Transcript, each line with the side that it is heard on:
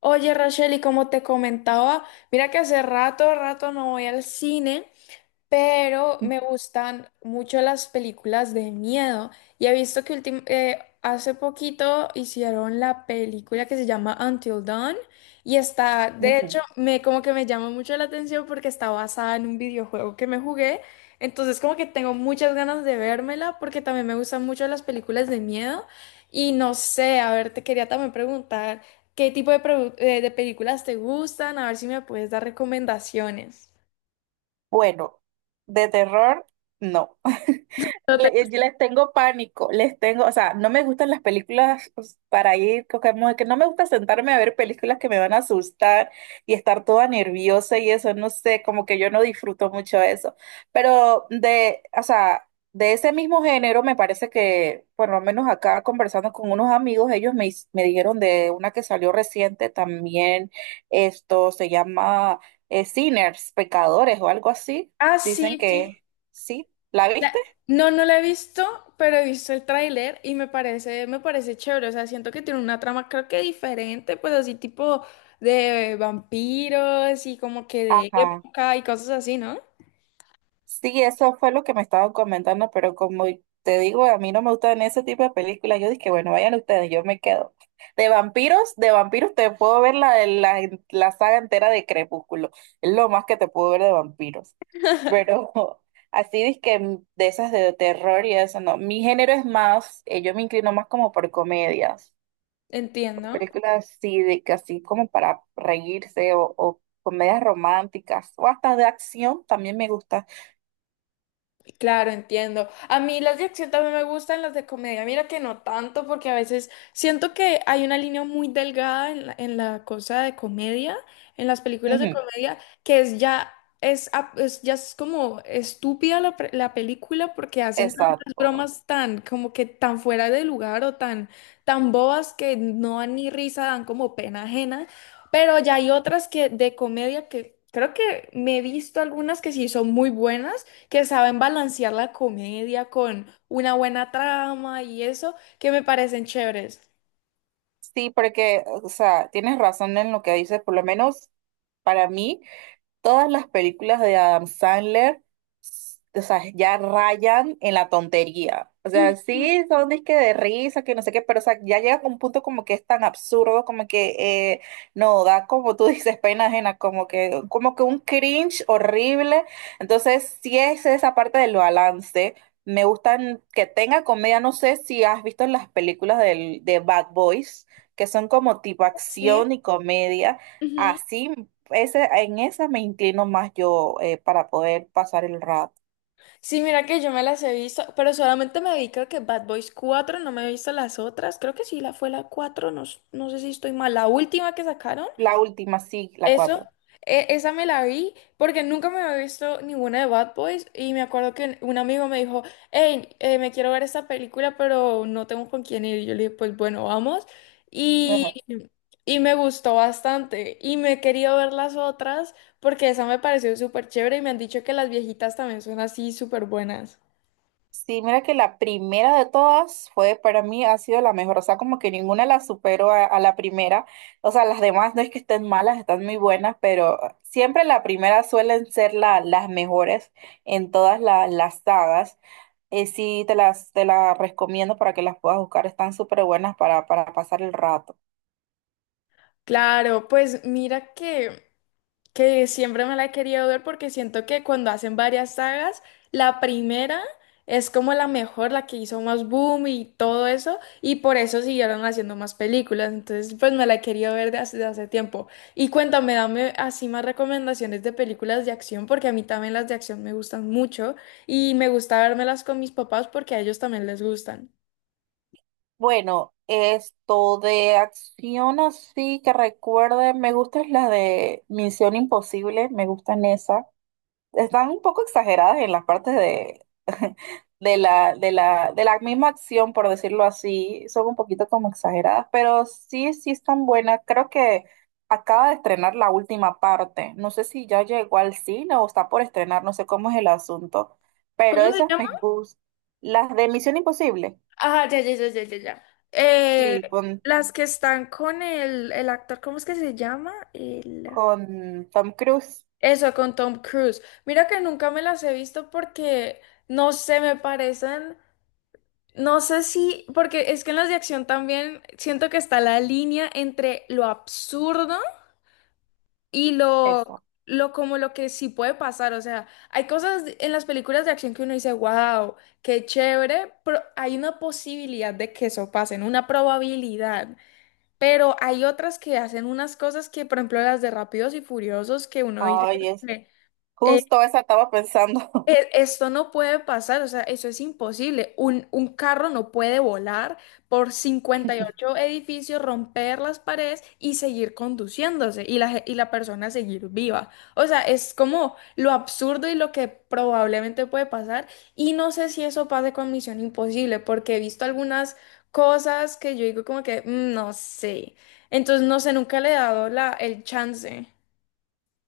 left: Oye, Rachel, y como te comentaba, mira que hace rato no voy al cine, pero me gustan mucho las películas de miedo. Y he visto que hace poquito hicieron la película que se llama Until Dawn, y está, de hecho,
right: Ujú.
left: me como que me llama mucho la atención porque está basada en un videojuego que me jugué. Entonces, como que tengo muchas ganas de vérmela porque también me gustan mucho las películas de miedo. Y no sé, a ver, te quería también preguntar qué tipo de, de películas te gustan, a ver si me puedes dar recomendaciones.
right: Bueno, de terror, no.
left: No te-.
right: Yo les tengo pánico, les tengo, o sea, no me gustan las películas pues, para ir, como que no me gusta sentarme a ver películas que me van a asustar y estar toda nerviosa y eso, no sé, como que yo no disfruto mucho eso. Pero o sea, de ese mismo género me parece que, por lo menos acá conversando con unos amigos, me dijeron de una que salió reciente también, esto se llama... sinners, pecadores o algo así.
left: Ah,
right: Dicen
left: sí, sí.
right: que sí. ¿La
left: La-.
right: viste?
left: No, no la he visto, pero he visto el tráiler y me parece chévere. O sea, siento que tiene una trama, creo que diferente, pues así tipo de vampiros y como que de
right: Ajá.
left: época y cosas así, ¿no?
right: Sí, eso fue lo que me estaban comentando, pero como te digo, a mí no me gustan ese tipo de películas. Yo dije, bueno, vayan ustedes, yo me quedo. De vampiros te puedo ver la saga entera de Crepúsculo. Es lo más que te puedo ver de vampiros. Pero así dizque de esas de terror y eso, no. Mi género es más, yo me inclino más como por comedias.
left: Entiendo.
right: Películas así, de que así como para reírse o comedias románticas o hasta de acción también me gusta.
left: Claro, entiendo. A mí las de acción también me gustan, las de comedia. Mira que no tanto, porque a veces siento que hay una línea muy delgada en la cosa de comedia, en las películas de
right: Ujú,
left: comedia, que es ya es, ap- es ya es como estúpida la, la película, porque hacen tantas
right: exacto.
left: bromas tan como que tan fuera de lugar o tan bobas que no dan ni risa, dan como pena ajena. Pero ya hay otras, que de comedia, que creo que me he visto algunas que sí son muy buenas, que saben balancear la comedia con una buena trama y eso, que me parecen chéveres.
right: Sí, porque, o sea, tienes razón en lo que dices, por lo menos para mí. Todas las películas de Adam Sandler, o sea, ya rayan en la tontería. O
left: Ujú.
right: sea, sí, son disque de risa, que no sé qué, pero o sea, ya llega a un punto como que es tan absurdo, como que no, da como tú dices, pena ajena, como como que un cringe horrible. Entonces, sí es esa parte del balance. Me gustan que tenga comedia, no sé si has visto las películas de Bad Boys, que son como tipo
left: Sí.
right: acción y comedia.
left: Ujú.
right: Así ese, en esa me inclino más yo para poder pasar el rato.
left: Sí, mira que yo me las he visto, pero solamente me vi, creo que, Bad Boys cuatro. No me he visto las otras, creo que sí, la fue la cuatro, no, s-, no sé si estoy mal, la última que sacaron.
right: La última, sí, la
left: Eso,
right: cuatro.
left: esa me la vi porque nunca me había visto ninguna de Bad Boys, y me acuerdo que un amigo me dijo, hey, me quiero ver esta película pero no tengo con quién ir. Y yo le dije, pues bueno, vamos. Y,
right: Ajá.
left: y me gustó bastante y me he querido ver las otras, porque esa me pareció súper chévere y me han dicho que las viejitas también son así súper buenas.
right: Sí, mira que la primera de todas fue para mí ha sido la mejor. O sea, como que ninguna la superó a la primera. O sea, las demás no es que estén malas, están muy buenas, pero siempre la primera suelen ser las mejores en todas las sagas. Sí, te las recomiendo para que las puedas buscar. Están súper buenas para pasar el rato.
left: Claro, pues mira que… que siempre me la he querido ver porque siento que cuando hacen varias sagas, la primera es como la mejor, la que hizo más boom y todo eso, y por eso siguieron haciendo más películas. Entonces, pues me la he querido ver de hace tiempo. Y cuéntame, dame así más recomendaciones de películas de acción, porque a mí también las de acción me gustan mucho y me gusta vérmelas con mis papás porque a ellos también les gustan.
right: Bueno, esto de acción así que recuerde, me gustan las de Misión Imposible, me gustan esas. Están un poco exageradas en las partes de la misma acción, por decirlo así. Son un poquito como exageradas, pero sí, sí están buenas. Creo que acaba de estrenar la última parte. No sé si ya llegó al cine o está por estrenar, no sé cómo es el asunto, pero
left: ¿Cómo se
right: esas
left: llama?
right: me gustan. Las de Misión Imposible,
left: Ah, ya, ya, ya, ya, ya, ya. Eh,
right: sí,
left: las que están con el actor, ¿cómo es que se llama? El…
right: con Tom Cruise.
left: Eso, con Tom Cruise. Mira que nunca me las he visto porque, no sé, me parecen, no sé si, porque es que en las de acción también siento que está la línea entre lo absurdo y
right: Eso.
left: lo como lo que sí puede pasar. O sea, hay cosas en las películas de acción que uno dice, wow, qué chévere, pero hay una posibilidad de que eso pase, ¿no? Una probabilidad. Pero hay otras que hacen unas cosas que, por ejemplo, las de Rápidos y Furiosos, que uno dice
right: Ay,
left: como
right: es
left: que, eh,
right: justo esa estaba pensando.
left: esto no puede pasar, o sea, eso es imposible. Un carro no puede volar por 58 edificios, romper las paredes y seguir conduciéndose y la, y la persona seguir viva. O sea, es como lo absurdo y lo que probablemente puede pasar. Y no sé si eso pase con Misión Imposible, porque he visto algunas cosas que yo digo como que, "Mm, no sé". Entonces, no sé, nunca le he dado la, el chance.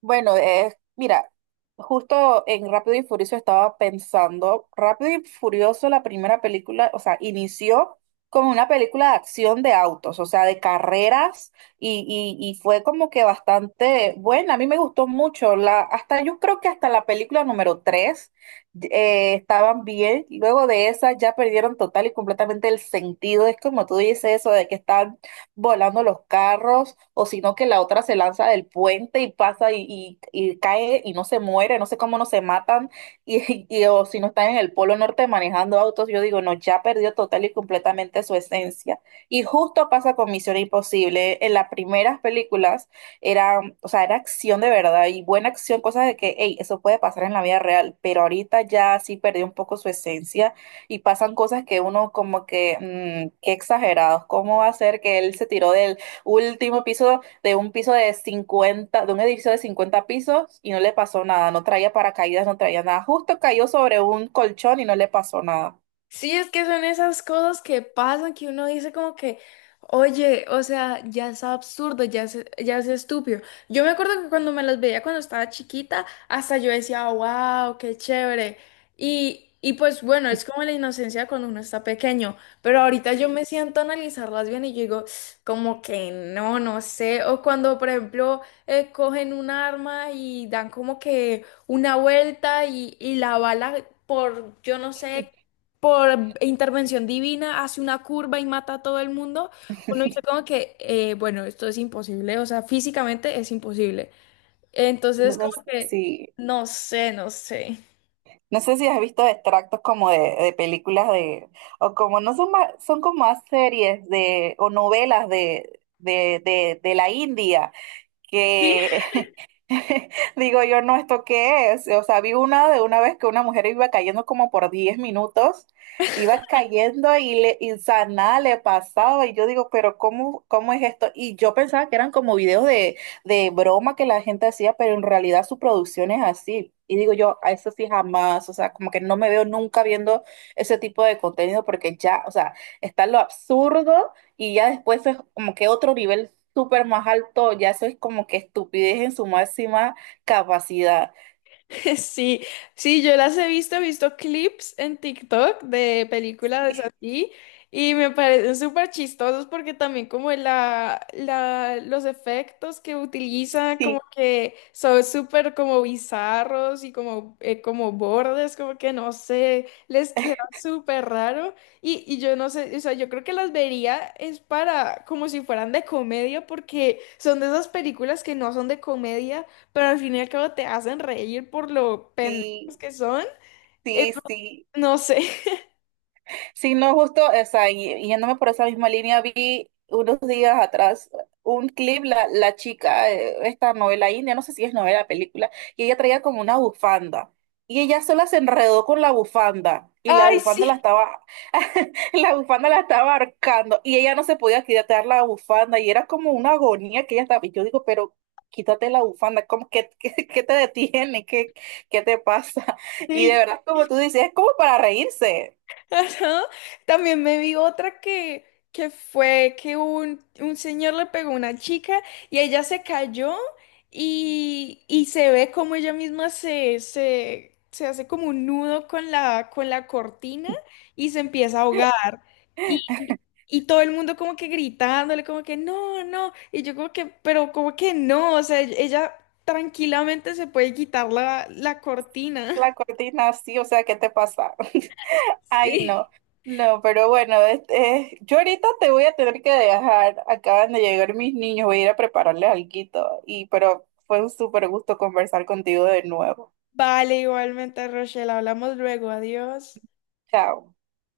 right: Bueno, es, mira, justo en Rápido y Furioso estaba pensando, Rápido y Furioso, la primera película, o sea, inició como una película de acción de autos, o sea, de carreras, y, y fue como que bastante buena, a mí me gustó mucho, la, hasta yo creo que hasta la película número 3 estaban bien, luego de esa ya perdieron total y completamente el sentido, es como tú dices eso de que están volando los carros, o sino que la otra se lanza del puente y pasa y cae y no se muere, no sé cómo no se matan, o si no están en el Polo Norte manejando autos, yo digo, no, ya perdió total y completamente su esencia. Y justo pasa con Misión Imposible, en las primeras películas era, o sea, era acción de verdad y buena acción, cosas de que, hey, eso puede pasar en la vida real, pero ahorita ya sí perdió un poco su esencia y pasan cosas que uno como que, mm, qué exagerados, ¿cómo va a ser que él se tiró del último piso de un piso de 50 de un edificio de 50 pisos y no le pasó nada? No traía paracaídas, no traía nada. Justo cayó sobre un colchón y no le pasó nada.
left: Sí, es que son esas cosas que pasan que uno dice como que, oye, o sea, ya es absurdo, ya es estúpido. Yo me acuerdo que cuando me las veía cuando estaba chiquita, hasta yo decía, wow, qué chévere. Y pues bueno, es como la inocencia cuando uno está pequeño, pero ahorita yo me siento a analizarlas bien y yo digo, como que no, no sé. O cuando, por ejemplo, cogen un arma y dan como que una vuelta y la bala, por yo no sé, por intervención divina hace una curva y mata a todo el mundo, uno dice como que, bueno, esto es imposible, o sea, físicamente es imposible. Entonces, como que,
right: Sí.
left: no sé,
right: No sé si has visto extractos como de películas de, o como no son más, son como más series de, o novelas de la India
left: Sí,
right: que digo yo, no, ¿esto qué es? O sea, vi una de una vez que una mujer iba cayendo como por 10 minutos, iba cayendo y o sea, nada le pasaba. Y yo digo, pero ¿cómo, cómo es esto? Y yo pensaba que eran como videos de broma que la gente hacía, pero en realidad su producción es así. Y digo yo, a eso sí jamás, o sea, como que no me veo nunca viendo ese tipo de contenido porque ya, o sea, está lo absurdo y ya después es como que otro nivel súper más alto, ya eso es como que estupidez en su máxima capacidad.
left: sí, sí, yo las he visto clips en TikTok de películas así, y me parecen súper chistosos, porque también como los efectos que utiliza como
right: Sí,
left: que son súper como bizarros y como, como bordes, como que no sé, les queda súper raro. Y, y yo no sé, o sea, yo creo que las vería es para como si fueran de comedia, porque son de esas películas que no son de comedia, pero al fin y al cabo te hacen reír por lo pendejos
right: sí,
left: que son.
right: sí,
left: Eh,
right: sí, sí.
left: no sé.
right: Sí, no, justo, o sea, yéndome por esa misma línea, vi unos días atrás un clip, la chica, esta novela india, no sé si es novela, película, y ella traía como una bufanda. Y ella sola se enredó con la bufanda. Y la
left: Ay,
right: bufanda la
left: sí,
right: estaba, la bufanda la estaba ahorcando. Y ella no se podía quitar la bufanda. Y era como una agonía que ella estaba. Y yo digo, pero quítate la bufanda, ¿cómo que, qué, qué te detiene? ¿Qué, qué te pasa? Y de
left: sí,
right: verdad, como tú dices, es como para reírse.
left: ajá. También me vi otra que fue que un señor le pegó a una chica y ella se cayó, y se ve como ella misma se hace como un nudo con la cortina, y se empieza a ahogar. Y, y y todo el mundo como que gritándole, como que no, no. Y yo como que, pero como que no, o sea, ella tranquilamente se puede quitar la, la cortina.
right: La cortina, sí, o sea, ¿qué te pasa? Ay,
left: Sí,
right: no, no, pero bueno, este, yo ahorita te voy a tener que dejar, acaban de llegar mis niños, voy a ir a prepararles alguito, y pero fue un súper gusto conversar contigo de nuevo.
left: vale, igualmente, Rochelle. Hablamos luego. Adiós.
right: Chao.